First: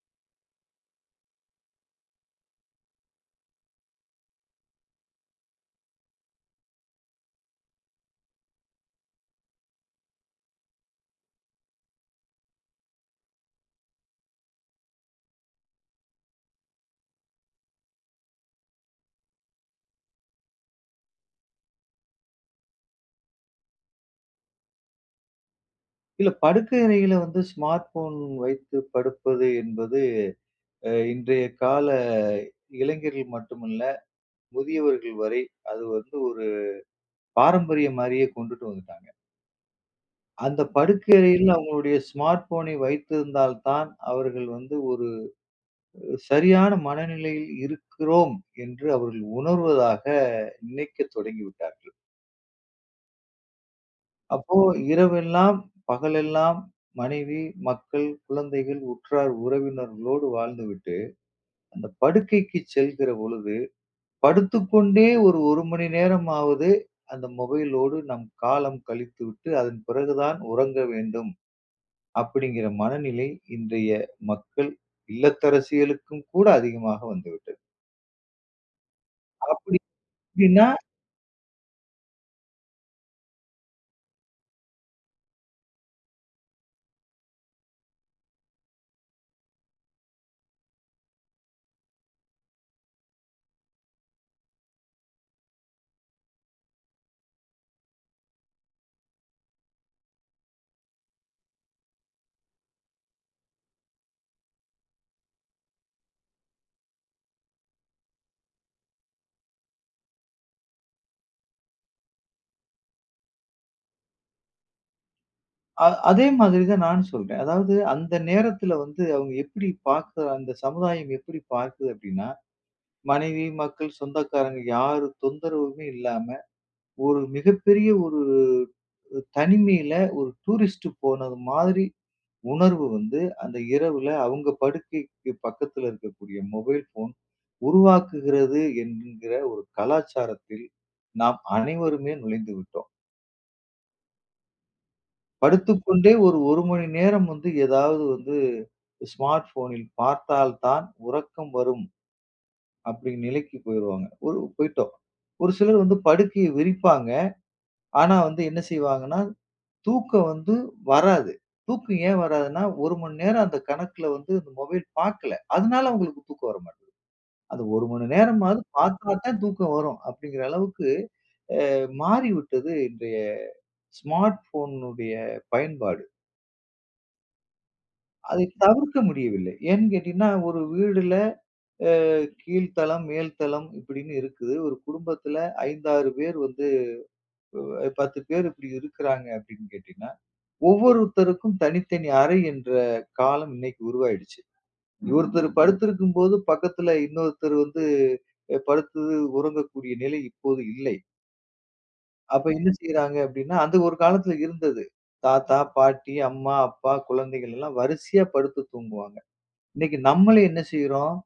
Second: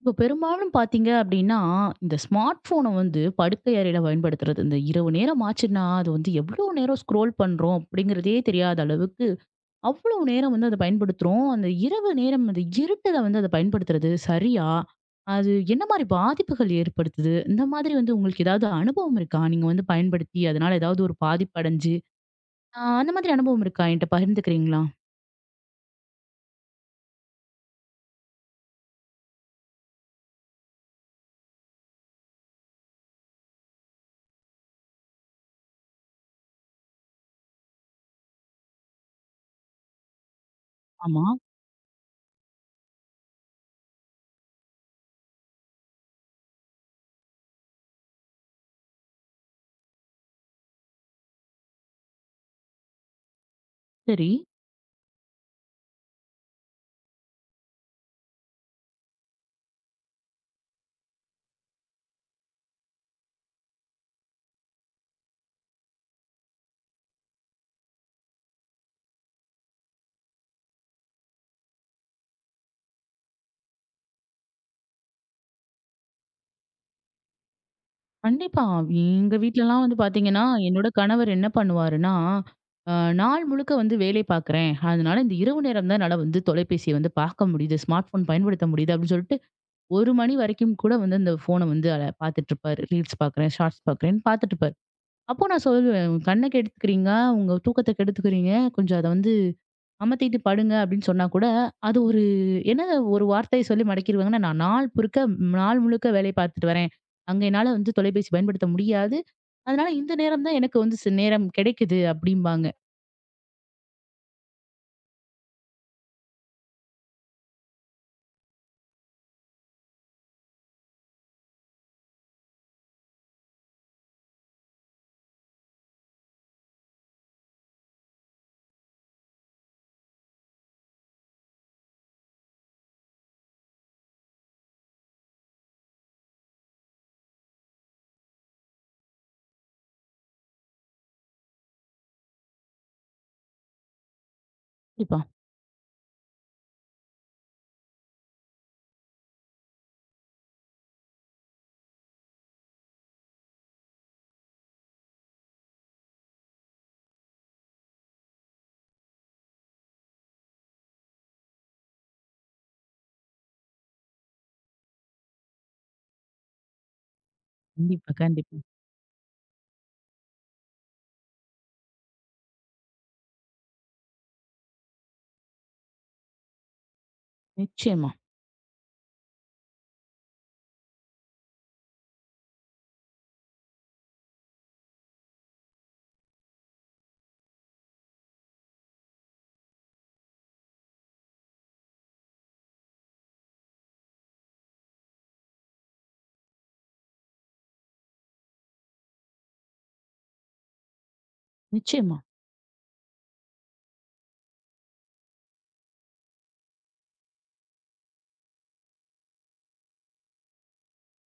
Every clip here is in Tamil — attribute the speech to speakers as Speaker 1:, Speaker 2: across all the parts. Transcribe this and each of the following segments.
Speaker 1: இப்போ பெரும்பாலும் பார்த்தீங்க அப்படின்னா, இந்த ஸ்மார்ட் ஃபோன வந்து படுக்கை அறையில பயன்படுத்துறது. இந்த இரவு நேரம் ஆச்சுன்னா, அது வந்து எவ்வளோ நேரம் ஸ்க்ரோல் பண்றோம் அப்படிங்கிறதே தெரியாத அளவுக்கு, அவ்வளோ நேரம் வந்து அத பயன்படுத்துறோம். அந்த இரவு நேரம் அந்த இருட்டுல வந்து அத பயன்படுத்துறது சரியா? அது என்ன மாரி பாதிப்புகள் ஏற்படுத்துது? இந்த மாதிரி வந்து உங்களுக்கு ஏதாவது அனுபவம் இருக்கா? நீங்க வந்து பயன்படுத்தி அதனால ஏதாவது ஒரு பாதிப்பு அடைஞ்சு, அந்த மாதிரி அனுபவம் இருக்கா? என்ட்ட பகிர்ந்துக்கிறீங்களா?
Speaker 2: இல்ல, படுக்கை அறையில வந்து ஸ்மார்ட் போன் வைத்து படுப்பது என்பது இன்றைய கால இளைஞர்கள் மட்டுமல்ல, முதியவர்கள் வரை அது வந்து ஒரு பாரம்பரிய மாதிரியே கொண்டுட்டு வந்துட்டாங்க. அந்த படுக்கை
Speaker 1: ஆமா.
Speaker 2: அறையில் அவங்களுடைய ஸ்மார்ட் போனை வைத்திருந்தால்தான் அவர்கள் வந்து ஒரு சரியான மனநிலையில் இருக்கிறோம் என்று அவர்கள் உணர்வதாக நினைக்க தொடங்கி விட்டார்கள்.
Speaker 1: சரி.
Speaker 2: அப்போ இரவெல்லாம் பகலெல்லாம் மனைவி, மக்கள், குழந்தைகள், உற்றார் உறவினர்களோடு வாழ்ந்து அந்த படுக்கைக்கு செல்கிற பொழுது, படுத்துக்கொண்டே ஒரு 1 மணி நேரமாவது அந்த மொபைலோடு நம் காலம் கழித்துவிட்டு, அதன் பிறகுதான் உறங்க வேண்டும் அப்படிங்கிற மனநிலை இன்றைய மக்கள், இல்லத்தரசிகளுக்கும் கூட அதிகமாக வந்துவிட்டது.
Speaker 1: கண்டிப்பா. எங்க
Speaker 2: அப்படி
Speaker 1: வீட்லலாம் வந்து பாத்தீங்கன்னா,
Speaker 2: எப்படின்னா,
Speaker 1: என்னோட கணவர் என்ன பண்ணுவாருன்னா, அ நாள் முழுக்க வந்து வேலை பாக்குறேன். அதனால இந்த இரவு நேரம் தான் என்னால வந்து தொலைபேசிய வந்து பார்க்க முடியுது. ஸ்மார்ட் ஃபோன் பயன்படுத்த முடியுது அப்படின்னு சொல்லிட்டு 1 மணி வரைக்கும் கூட வந்து அந்த ஃபோன வந்து அல பாத்துட்டுருப்பாரு. ரீல்ஸ் பாக்குறேன், ஷார்ட்ஸ் பாக்குறேன்னு பாத்துட்டுருப்பாரு. அப்போ நான் சொல்லுவேன், "உங்க கண்ண கெடுத்துக்கிறீங்க, உங்க தூக்கத்த கெடுத்துக்கிறீங்க. கொஞ்சம் அத வந்து அமத்திட்டு படுங்க அப்படின்னு சொன்னா கூட, அது ஒரு என்ன ஒரு வார்த்தை சொல்லி மடக்கிருவாங்கன்னா, நான் நாள் முழுக்க வேலைய பார்த்துட்டு வரேன். அங்க என்னால வந்து தொலைபேசி பயன்படுத்த முடியாது. அதனால இந்த நேரம் தான் எனக்கு வந்து நேரம் கிடைக்குது அப்படிம்பாங்க.
Speaker 2: அதே மாதிரி தான் நானும் சொல்றேன். அதாவது அந்த நேரத்தில வந்து அவங்க எப்படி பார்க்க, அந்த சமுதாயம் எப்படி பார்க்குது அப்படின்னா, மனைவி, மக்கள், சொந்தக்காரங்க யாரு தொந்தரவுமே இல்லாம ஒரு மிகப்பெரிய ஒரு தனிமையில ஒரு டூரிஸ்ட் போனது மாதிரி உணர்வு வந்து அந்த இரவுல அவங்க படுக்கைக்கு பக்கத்துல இருக்கக்கூடிய மொபைல் ஃபோன் உருவாக்குகிறது என்கிற ஒரு கலாச்சாரத்தில் நாம் அனைவருமே நுழைந்து விட்டோம்.
Speaker 1: கண்டிப்பா,
Speaker 2: படுத்துக்கொண்டே ஒரு 1 மணி நேரம் வந்து ஏதாவது வந்து ஸ்மார்ட் ஃபோனில் பார்த்தால்தான் உறக்கம் வரும் அப்படிங்கிற நிலைக்கு போயிருவாங்க. ஒரு போய்ட்டோம். ஒரு சிலர் வந்து படுக்கைய விரிப்பாங்க. ஆனா வந்து என்ன செய்வாங்கன்னா, தூக்கம் வந்து வராது. தூக்கம் ஏன் வராதுன்னா, 1 மணி நேரம் அந்த கணக்குல வந்து இந்த மொபைல் பார்க்கல. அதனால உங்களுக்கு தூக்கம் வரமாட்டேங்குது. அது 1 மணி
Speaker 1: கண்டிப்பா, கண்டிப்பா.
Speaker 2: நேரமாவது பார்த்தா தான் தூக்கம் வரும். அப்படிங்கிற அளவுக்கு அ மாறிவிட்டது இன்றைய ஸ்மார்ட் ஃபோனுடைய பயன்பாடு.
Speaker 1: நிச்சயமா,
Speaker 2: அதை தவிர்க்க முடியவில்லை. ஏன்னு கேட்டீங்கன்னா, ஒரு வீடுல அ கீழ்த்தளம், மேல்தளம் இப்படின்னு இருக்குது. ஒரு குடும்பத்துல 5, 6 பேர் வந்து 10 பேர் இப்படி இருக்கிறாங்க அப்படின்னு கேட்டீங்கன்னா, ஒவ்வொருத்தருக்கும் தனித்தனி அறை என்ற காலம் இன்னைக்கு உருவாயிடுச்சு. ஒருத்தர் படுத்திருக்கும்போது, பக்கத்துல இன்னொருத்தர் வந்து படுத்து உறங்கக்கூடிய நிலை இப்போது இல்லை.
Speaker 1: நிச்சயமா.
Speaker 2: அப்ப என்ன செய்றாங்க அப்படின்னா, அது ஒரு காலத்துல இருந்தது. தாத்தா, பாட்டி, அம்மா, அப்பா, குழந்தைகள் எல்லாம் வரிசையா படுத்து தூங்குவாங்க. இன்னைக்கு நம்மளே என்ன செய்றோம்?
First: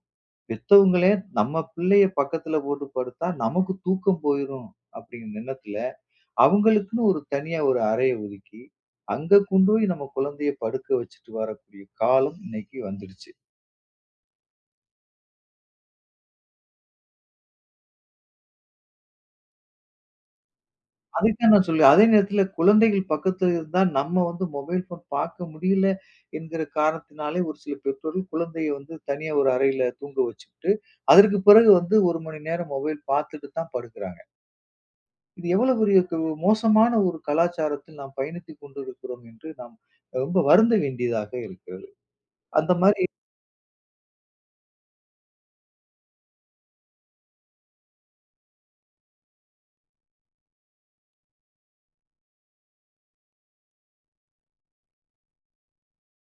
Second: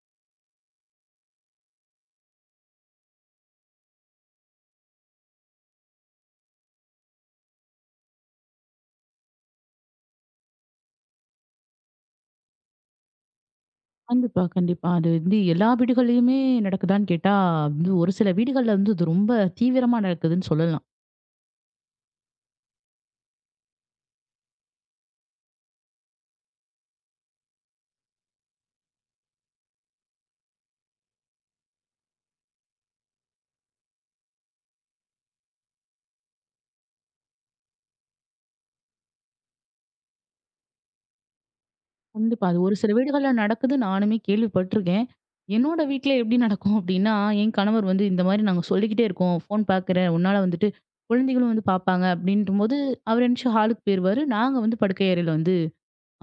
Speaker 2: பெத்தவங்களே நம்ம பிள்ளைய பக்கத்துல போட்டு படுத்தா, நமக்கு தூக்கம் போயிரும் அப்படிங்கிற எண்ணத்துல அவங்களுக்குன்னு ஒரு தனியா ஒரு அறைய ஒதுக்கி, அங்க கொண்டு போய் நம்ம குழந்தைய படுக்க வச்சுட்டு வரக்கூடிய காலம் இன்னைக்கு வந்துடுச்சு.
Speaker 1: கண்டிப்பா, கண்டிப்பா. அது வந்து எல்லா வீடுகள்லயுமே நடக்குதான்னு கேட்டா, வந்து ஒரு சில வீடுகள்ல வந்து அது ரொம்ப தீவிரமா நடக்குதுன்னு சொல்லலாம்.
Speaker 2: அதைத்தான் நான் சொல்லுவேன். அதே நேரத்துல குழந்தைகள் பக்கத்துல இருந்தா நம்ம வந்து மொபைல் ஃபோன் பார்க்க முடியல என்கிற காரணத்தினாலே ஒரு சில பெற்றோர்கள் குழந்தைய வந்து தனியா ஒரு அறையில தூங்க வச்சுட்டு, அதற்கு பிறகு வந்து 1 மணி நேரம் மொபைல் பார்த்துட்டு தான் படுக்கிறாங்க. இது எவ்வளவு பெரிய மோசமான ஒரு கலாச்சாரத்தில் நாம் பயணித்துக் கொண்டிருக்கிறோம் என்று நாம் ரொம்ப வருந்த வேண்டியதாக இருக்கிறது.
Speaker 1: கண்டிப்பா. அது
Speaker 2: அந்த
Speaker 1: ஒரு சில
Speaker 2: மாரி
Speaker 1: வீடுகள்ல நடக்குது. நானுமே கேள்விப்பட்டுருக்கேன். என்னோட வீட்ல எப்படி நடக்கும் அப்படின்னா, என் கணவர் வந்து இந்த மாரி நாங்க சொல்லிக்கிட்டே இருக்கோம். ஃபோன் பார்க்குறேன். உன்னால வந்துட்டு குழந்தைகளும் வந்து பார்ப்பாங்க அப்படின்ட்டும்போது, அவர் எந்திரிச்சு ஹாலுக்கு போயிருவாரு. நாங்க வந்து படுக்கை அறையில வந்து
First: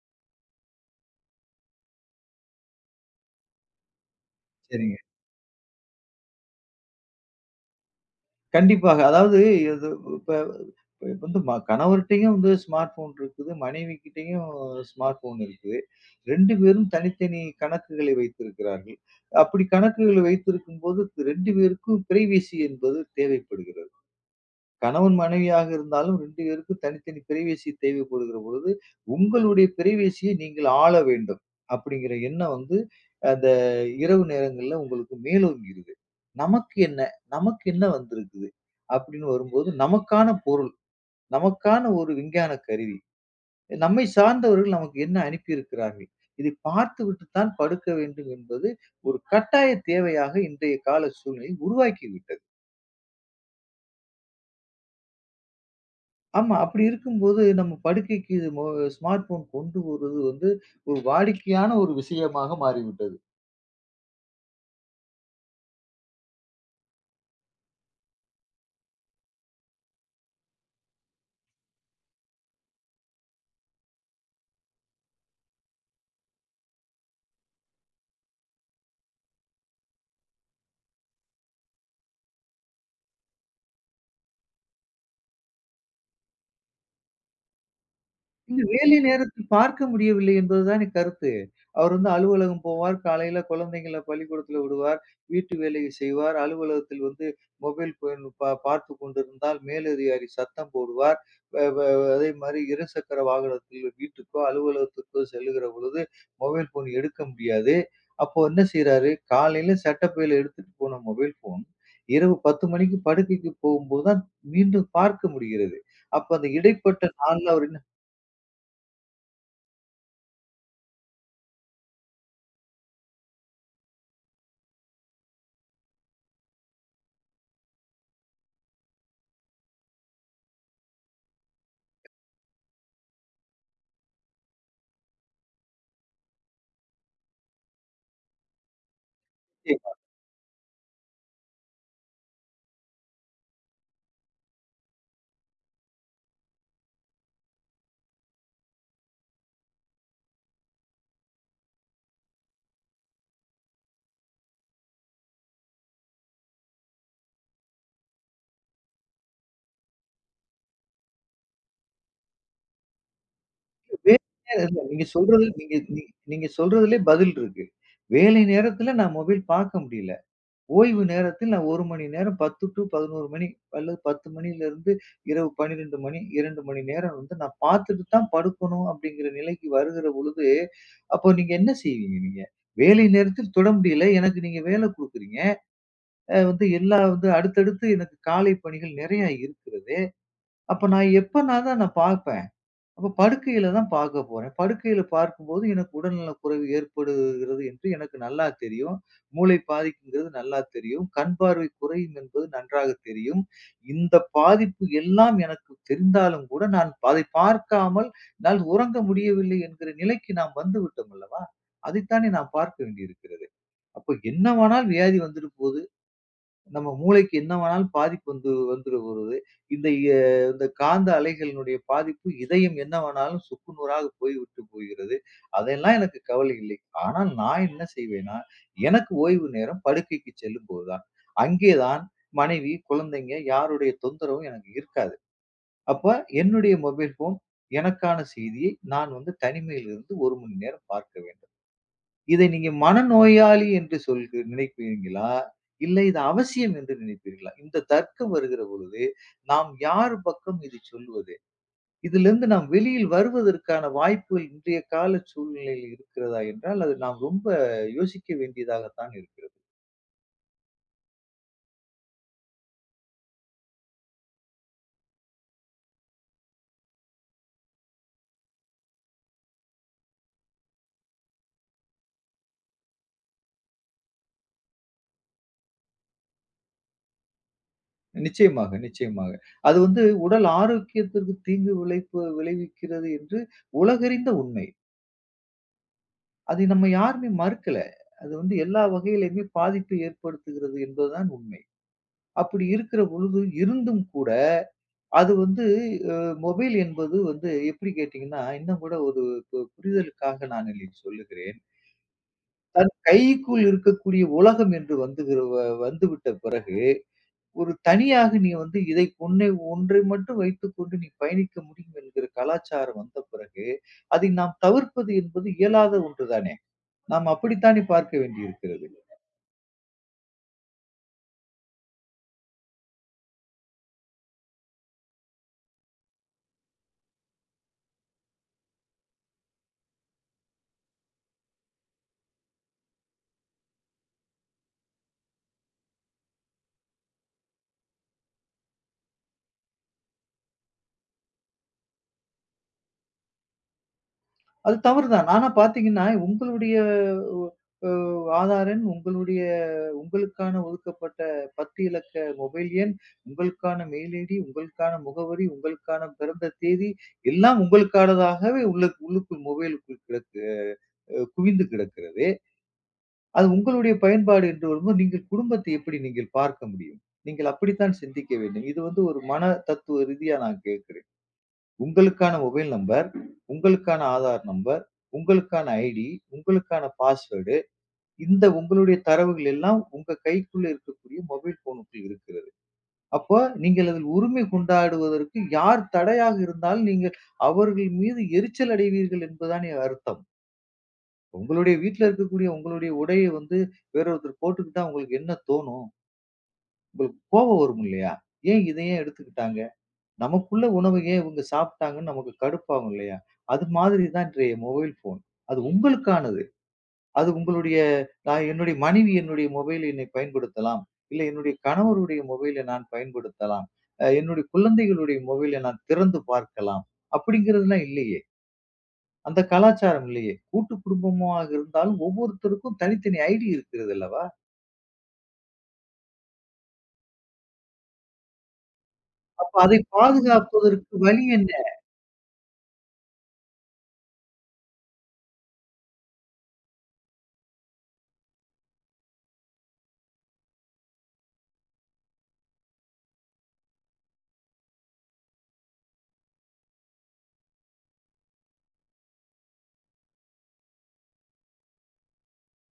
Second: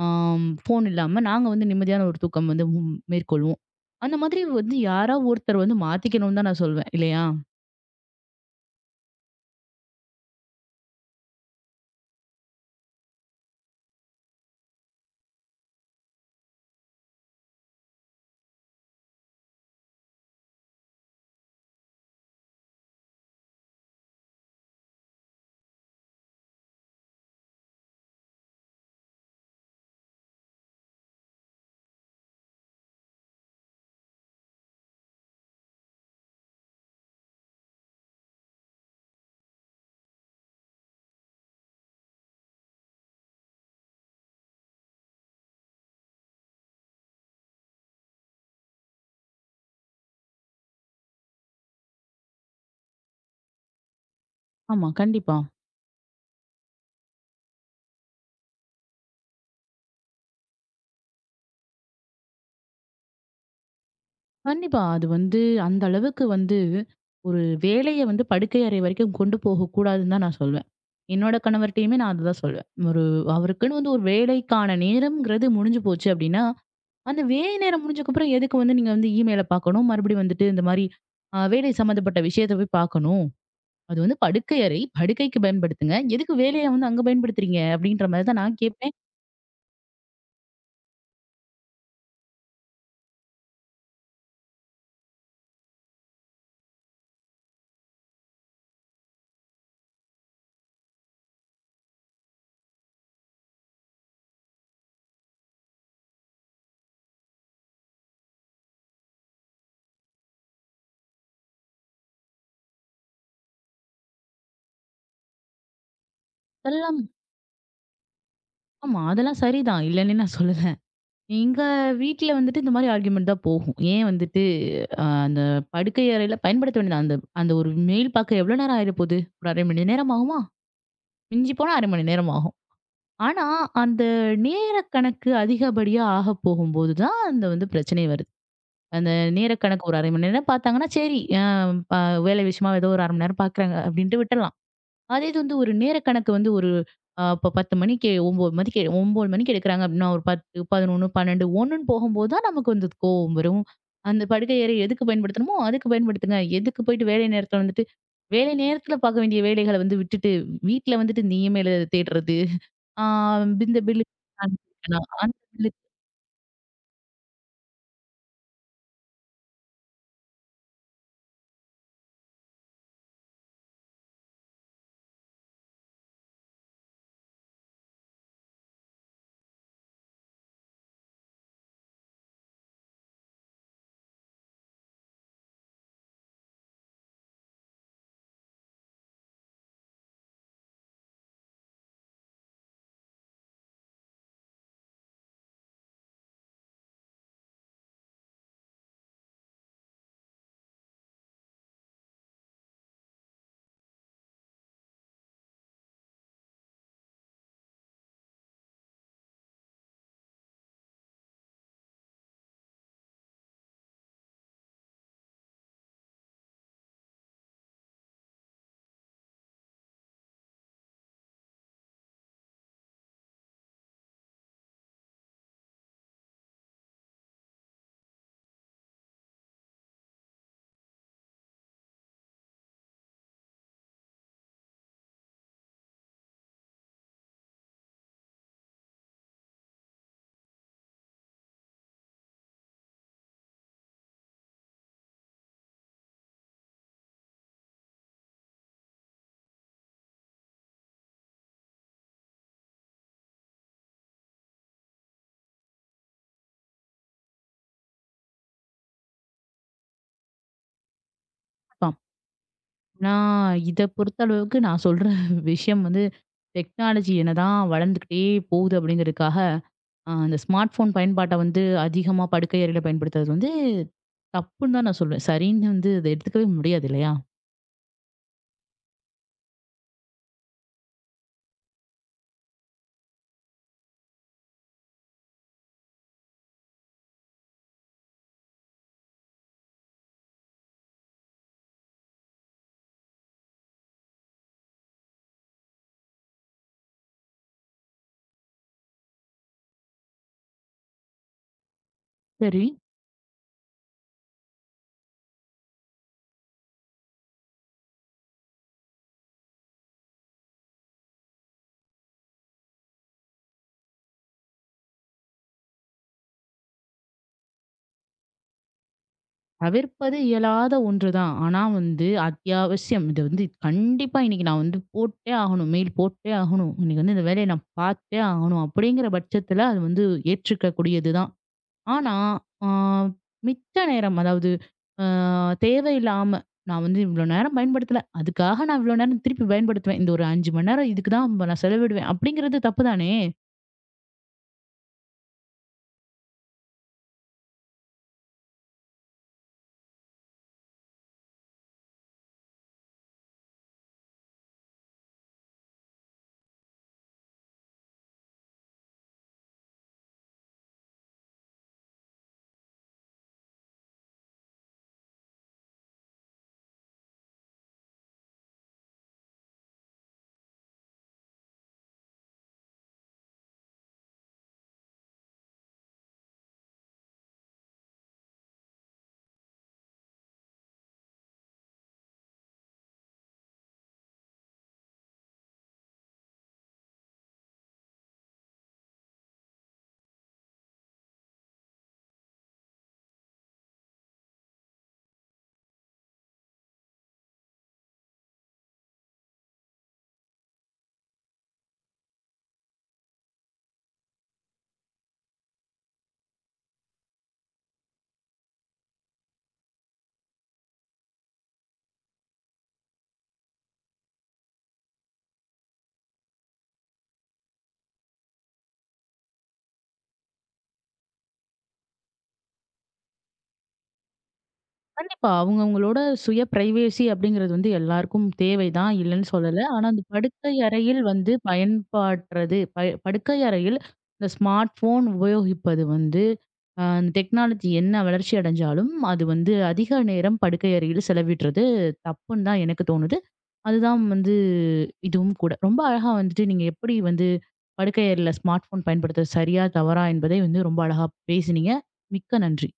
Speaker 1: ஃபோன் இல்லாம நாங்க வந்து நிம்மதியான ஒரு தூக்கம் வந்து மேற்கொள்வோம். அந்த மாதிரி வந்து
Speaker 2: சரிங்க.
Speaker 1: யாராவது ஒருத்தர் வந்து மாத்திக்கணும்னு தான் நான் சொல்வேன். இல்லையா?
Speaker 2: கண்டிப்பாக. அதாவது இது இப்ப இப்ப வந்து கணவர்ட்டயும் வந்து ஸ்மார்ட் ஃபோன் இருக்குது. மனைவி கிட்டயும் ஸ்மார்ட் ஃபோன் இருக்குது. 2 பேரும் தனித்தனி கணக்குகளை வைத்திருக்கிறார்கள். அப்படி கணக்குகளை வைத்திருக்கும்போது 2 பேருக்கும் பிரைவசி என்பது தேவைப்படுகிறது. கணவன் மனைவியாக இருந்தாலும் 2 பேருக்கும் தனித்தனி பிரைவசி தேவைப்படுகிற பொழுது, உங்களுடைய பிரைவசியை நீங்கள் ஆள வேண்டும். அப்படிங்கிற எண்ணம் வந்து அந்த இரவு நேரங்கள்ல உங்களுக்கு மேலோங்கிருது. நமக்கு என்ன? நமக்கு என்ன வந்திருக்குது? அப்படின்னு வரும்போது நமக்கான பொருள், நமக்கான ஒரு விஞ்ஞான கருவி, நம்மை சார்ந்தவர்கள் நமக்கு என்ன அனுப்பியிருக்கிறார்கள்? இதை பார்த்துவிட்டு தான் படுக்க வேண்டும் என்பது ஒரு கட்டாய தேவையாக இன்றைய கால சூழ்நிலை உருவாக்கிவிட்டது.
Speaker 1: ஆமா. கண்டிப்பா.
Speaker 2: ஆமா. அப்படி இருக்கும்போது நம்ம படுக்கைக்கு ஸ்மார்ட் போன் கொண்டு வருவது வந்து ஒரு வாடிக்கையான ஒரு விஷயமாக மாறிவிட்டது.
Speaker 1: கண்டிப்பா. அது வந்து அந்த அளவுக்கு வந்து ஒரு வேலைய வந்து படுக்கை அறை வரைக்கும் கொண்டு போகக்கூடாதுன்னு தான் நான் சொல்வேன். என்னோட கணவர்ட்டயுமே நான் அதுதான் சொல்வேன். ஒரு அவருக்குன்னு வந்து ஒரு வேலைக்கான நேரம்ங்கிறது முடிஞ்சு போச்சு அப்டின்னா, அந்த வேலை நேரம் முடிஞ்சதுக்கப்புறம் எதுக்கு வந்து நீங்க வந்து இமெயில பார்க்கணும்? மறுபடியும் வந்துட்டு இந்த மாரி வேலை சம்மந்தப்பட்ட விஷயத்த போய் பார்க்கணும். அது வந்து படுக்கை அறை, படுக்கைக்கு பயன்படுத்துங்க. எதுக்கு வேலைய வந்து அங்க பயன்படுத்துறீங்க? அப்டின்ற மாரி தான் நான்
Speaker 2: இந்த
Speaker 1: கேட்பேன்.
Speaker 2: வேலை நேரத்தில் பார்க்க முடியவில்லை என்பதுதானே கருத்து. அவர் வந்து அலுவலகம் போவார். காலையில குழந்தைங்கள பள்ளிக்கூடத்துல விடுவார். வீட்டு வேலையை செய்வார். அலுவலகத்தில் வந்து மொபைல் ஃபோன் பார்த்துக் கொண்டிருந்தால் மேலதிகாரி சத்தம் போடுவார். வ வ அதே மாரி இருசக்கர வாகனத்தில் வீட்டுக்கோ, அலுவலகத்துக்கோ செல்லுகிற பொழுது மொபைல் ஃபோன் எடுக்க முடியாது. அப்போ என்ன செய்றாரு, காலையில சட்டப்பையில எடுத்துட்டு போன மொபைல் ஃபோன், இரவு 10 மணிக்கு படுக்கைக்கு போகும்போது தான் மீண்டும் பார்க்க முடிகிறது. அப்ப அந்த
Speaker 1: அதெல்லாம்
Speaker 2: இடைப்பட்ட நாள்ல அவர் என்ன
Speaker 1: ஆமா. அதெல்லாம் சரிதான். இல்லன்னு நான் சொல்லல. எங்க வீட்ல வந்துட்டு இந்த மாரி ஆர்கியுமெண்ட் தான் போகும். ஏன் வந்துட்டு அந்த படுக்கை அறையில பயன்படுத்த வேண்டியது அந்த அந்த ஒரு மெயில் பார்க்க எவ்வளோ நேரம் ஆயிரப்போது? ஒரு 1/2 மணி நேரம் ஆகுமா? மிஞ்சி போனா 1/2 மணி நேரம் ஆகும். ஆனா, அந்த நேர கணக்கு அதிகப்படியா ஆக போகும்போது தான் அந்த வந்து பிரச்சனை வருது. அந்த நேர கணக்கு ஒரு 1/2 மணி நேரம் பார்த்தாங்கன்னா, சரி அ ப வேலை விஷயமா ஏதோ ஒரு 1/2 மணி நேரம் பார்க்குறாங்க அப்படின்ட்டு விட்டுறலாம். அதே இது வந்து ஒரு நேர கணக்கு வந்து ஒரு இப்ப 10 மணிக்கு 9 மணிக்கு 9 மணிக்கு எடுக்குறாங்க அப்படின்னா, ஒரு 10, 11, 12, 1ன்னு போகும்போது தான் நமக்கு வந்து கோவம் வரும். அந்த படுக்கை அறை எதுக்கு பயன்படுத்தணுமோ, அதுக்கு பயன்படுத்துங்க. எதுக்கு போயிட்டு வேலை நேரத்துல வந்துட்டு, வேலை நேரத்துல பார்க்க வேண்டிய வேலைகள வந்து விட்டுட்டு, வீட்ல வந்துட்டு நீயமேல தேடுறது. ஆ இந்த பில்
Speaker 2: வேலை
Speaker 1: அந்த
Speaker 2: நேரம், நீங்க சொல்றது,
Speaker 1: பில்
Speaker 2: நீங்க சொல்றதிலே பதில் இருக்கு. வேலை நேரத்தில நான் மொபைல் பார்க்க முடியல. ஓய்வு நேரத்தில் நான் 1 மணி நேரம், 10 டூ 11 மணி அல்லது 10 மணியிலிருந்து இரவு 12 மணி, 2 மணி நேரம் வந்து நான் பார்த்துட்டு தான் படுக்கணும் அப்படிங்கிற நிலைக்கு வருகிற பொழுது, அப்போ நீங்க என்ன செய்வீங்க நீங்க? வேலை நேரத்தில் தொட முடியல. எனக்கு நீங்க வேலை குடுக்குறீங்க. வந்து எல்லா வந்து அடுத்தடுத்து எனக்கு காலை பணிகள் நெறையா இருக்கிறது. அப்ப நான் எப்பனாதான் நான் பார்ப்பேன்? அப்ப படுக்கையில தான் பார்க்க போறேன். படுக்கையில பார்க்கும்போது எனக்கு உடல்நலக் குறைவு ஏற்படுகிறது என்று எனக்கு நல்லா தெரியும். மூளை பாதிக்குங்கிறது நல்லா தெரியும். கண் பார்வை குறையும் என்பது நன்றாக தெரியும். இந்த பாதிப்பு எல்லாம் எனக்கு தெரிந்தாலும் கூட நான் அதை பார்க்காமல் என்னால் உறங்க முடியவில்லை என்கிற நிலைக்கு நாம் வந்து விட்டோம் அல்லவா? அதைத்தானே நாம் பார்க்க வேண்டியிருக்கிறது. அப்ப என்னவானால் வியாதி வந்துட்டு போது? நம்ம மூளைக்கு என்ன வேணாலும் பாதிப்பு வந்து வருது. இந்த எ இந்த காந்த அலைகளினுடைய பாதிப்பு, இதயம் என்ன வேணாலும் சுக்கு நூறாக போய்விட்டு போகிறது. அதெல்லாம் எனக்கு கவலை இல்லை. ஆனால் நான் என்ன செய்வேன்னா, எனக்கு ஓய்வு நேரம் படுக்கைக்கு செல்லும்போது தான். அங்கே தான் மனைவி, குழந்தைங்க யாருடைய தொந்தரவும் எனக்கு இருக்காது. அப்ப என்னுடைய மொபைல் ஃபோன் எனக்கான செய்தியை நான் வந்து தனிமையில் இருந்து 1 மணி நேரம் பார்க்க வேண்டும். இதை நீங்க மனநோயாளி என்று நினைப்பீர்களா? இல்லை, இது அவசியம் என்று நினைப்பீர்களா? இந்த தர்க்கம் வருகிற பொழுது, நாம் யார் பக்கம் இதை சொல்வது? இதிலிருந்து நாம் வெளியில் வருவதற்கான வாய்ப்புகள் இன்றைய கால சூழ்நிலையில் இருக்கிறதா என்றால், அது நாம் ரொம்ப யோசிக்க வேண்டியதாகத்தான் இருக்கிறது.
Speaker 1: நான் இத பொறுத்த அளவுக்கு நான் சொல்ற விஷயம் வந்து, டெக்னாலஜி என்னதான் வளர்ந்துக்கிட்டே போகுது அப்படிங்கிறதுக்காக அந்த ஸ்மார்ட் ஃபோன் பயன்பாட்ட வந்து அதிகமா படுக்கை அறையில பயன்படுத்துறது வந்து தப்புன்னு தான் நான் சொல்வேன். சரின்னு வந்து அத எடுத்துக்கவே முடியாது இல்லையா?
Speaker 2: நிச்சயமாக, நிச்சயமாக. அது வந்து உடல் ஆரோக்கியத்திற்கு தீங்கு விளைவிக்கிறது என்று உலகறிந்த உண்மை. அதை நம்ம யாருமே மறுக்கல. அது வந்து எல்லா வகையிலுமே பாதிப்பை ஏற்படுத்துகிறது என்பதுதான் உண்மை. அப்படி இருக்கிற பொழுது இருந்தும் கூட, அது வந்து அ மொபைல் என்பது வந்து எப்படி கேட்டீங்கன்னா, இன்னும் கூட ஒரு புரிதலுக்காக நான் இதை சொல்லுகிறேன்.
Speaker 1: சரி.
Speaker 2: தன் கைக்குள் இருக்கக்கூடிய உலகம் என்று வந்துகிற வ வந்துவிட்ட பிறகு, ஒரு தனியாக நீ வந்து இதை உன்னை ஒன்றை மட்டும் வைத்துக்கொண்டு நீ பயணிக்க முடியும் என்கிற கலாச்சாரம் வந்த பிறகு, அதை நாம் தவிர்ப்பது என்பது இயலாத ஒன்று தானே! நாம் அப்படித்தானே பார்க்க வேண்டியிருக்கிறது.
Speaker 1: தவிர்ப்பது இயலாத ஒன்று தான். ஆனா வந்து அத்தியாவசியம். இது வந்து கண்டிப்பா இன்னைக்கு நான் வந்து போட்டே ஆகணும். மெயில் போட்டே ஆகணும். இன்னைக்கு வந்து இந்த வேலைய நான் பார்த்தே ஆகணும். அப்படிங்கிற பட்சத்துல அது வந்து ஏற்றுக்கக்கூடியது தான். ஆனா, ஆ மிச்ச நேரம் அதாவது அ தேவையில்லாம நான் வந்து இவ்ளோ நேரம் பயன்படுத்தல. அதுக்காக நான் இவ்ளோ நேரம் திருப்பி பயன்படுத்துவேன். இந்த ஒரு 5 மணி நேரம் இதுக்கு தான் நான் செலவிடுவேன். அப்படிங்கிறது தப்பு தானே!
Speaker 2: அது தவறுதான். ஆனா பார்த்தீங்கன்னா, உங்களுடைய அ ஆதார் எண், உங்களுக்கான ஒதுக்கப்பட்ட 10 இலக்க மொபைல் எண், உங்களுக்கான மெயில் ஐடி, உங்களுக்கான முகவரி, உங்களுக்கான பிறந்த தேதி எல்லாம் உங்களுக்கானதாகவே உள்ளுக்குள் மொபைலுக்குள் கிடக்கு, குவிந்து கிடக்கிறதே. அது உங்களுடைய பயன்பாடு என்று வரும்போது, நீங்கள் குடும்பத்தை எப்படி நீங்கள் பார்க்க முடியும்? நீங்கள் அப்படித்தான் சிந்திக்க வேண்டும். இது வந்து ஒரு மன தத்துவ ரீதியா நான் கேட்கிறேன். உங்களுக்கான மொபைல் நம்பர், உங்களுக்கான ஆதார் நம்பர், உங்களுக்கான ஐடி, உங்களுக்கான பாஸ்வேர்டு. இந்த உங்களுடைய தரவுகள் எல்லாம் உங்க கைக்குள்ள இருக்கக்கூடிய மொபைல் ஃபோனுக்குள் இருக்கிறது. அப்ப நீங்கள் அதில் உரிமை கொண்டாடுவதற்கு யார் தடையாக இருந்தாலும் நீங்கள் அவர்கள் மீது எரிச்சல் அடைவீர்கள் என்பதுதானே அர்த்தம். உங்களுடைய வீட்ல இருக்கக்கூடிய உங்களுடைய வந்து வேற ஒருத்தர் போட்டுக்கிட்டா உங்களுக்கு என்ன தோணும்? உங்களுக்கு கோபம் வரும் இல்லையா? ஏன் எடுத்துக்கிட்டாங்க? நமக்குள்ள உணவு ஏன் இவங்க சாப்பிட்டாங்கன்னு நமக்கு கடுப்பாகும் இல்லையா? அது மாதிரி தான் இன்றைய மொபைல் ஃபோன். அது உங்களுக்கானது. அது உங்களுடைய. நான் என்னுடைய மனைவி என்னுடைய மொபைல் எண்ணை பயன்படுத்தலாம். இல்ல என்னுடைய கணவருடைய மொபைலை நான் பயன்படுத்தலாம். என்னுடைய குழந்தைகளுடைய மொபைலை நான் திறந்து பார்க்கலாம். அப்படிங்கிறதெல்லாம் இல்லையே. அந்த கலாச்சாரம் இல்லையே. கூட்டு குடும்பமாக இருந்தாலும் ஒவ்வொருத்தருக்கும் தனித்தனி ஐடி இருக்கிறது அல்லவா?
Speaker 1: கண்டிப்பா. அவங்கவங்களோட சுய பிரைவசி அப்படிங்கிறது வந்து எல்லாருக்கும் தேவைதான், இல்லன்னு
Speaker 2: அப்ப
Speaker 1: சொல்லல.
Speaker 2: அதை
Speaker 1: ஆனா, அந்த படுக்கை
Speaker 2: பாதுகாப்பதற்கு
Speaker 1: அறையில்
Speaker 2: வழி
Speaker 1: வந்து
Speaker 2: என்ன?
Speaker 1: பயன்படுறது படுக்கை அறையில் இந்த ஸ்மார்ட் ஃபோன் உபயோகிப்பது வந்து, அந்த டெக்னாலஜி என்ன வளர்ச்சி அடைஞ்சாலும், அது வந்து அதிக நேரம் படுக்கை அறையில் செலவிடுறது தப்புன்னு தான் எனக்கு தோணுது. அதுதான் வந்து இதுவும் கூட. ரொம்ப அழகா வந்துட்டு நீங்க எப்படி வந்து படுக்கை அறையில ஸ்மார்ட் ஃபோன் பயன்படுத்துறது சரியா, தவறா என்பதை வந்து ரொம்ப அழகா பேசினீங்க. மிக்க நன்றி.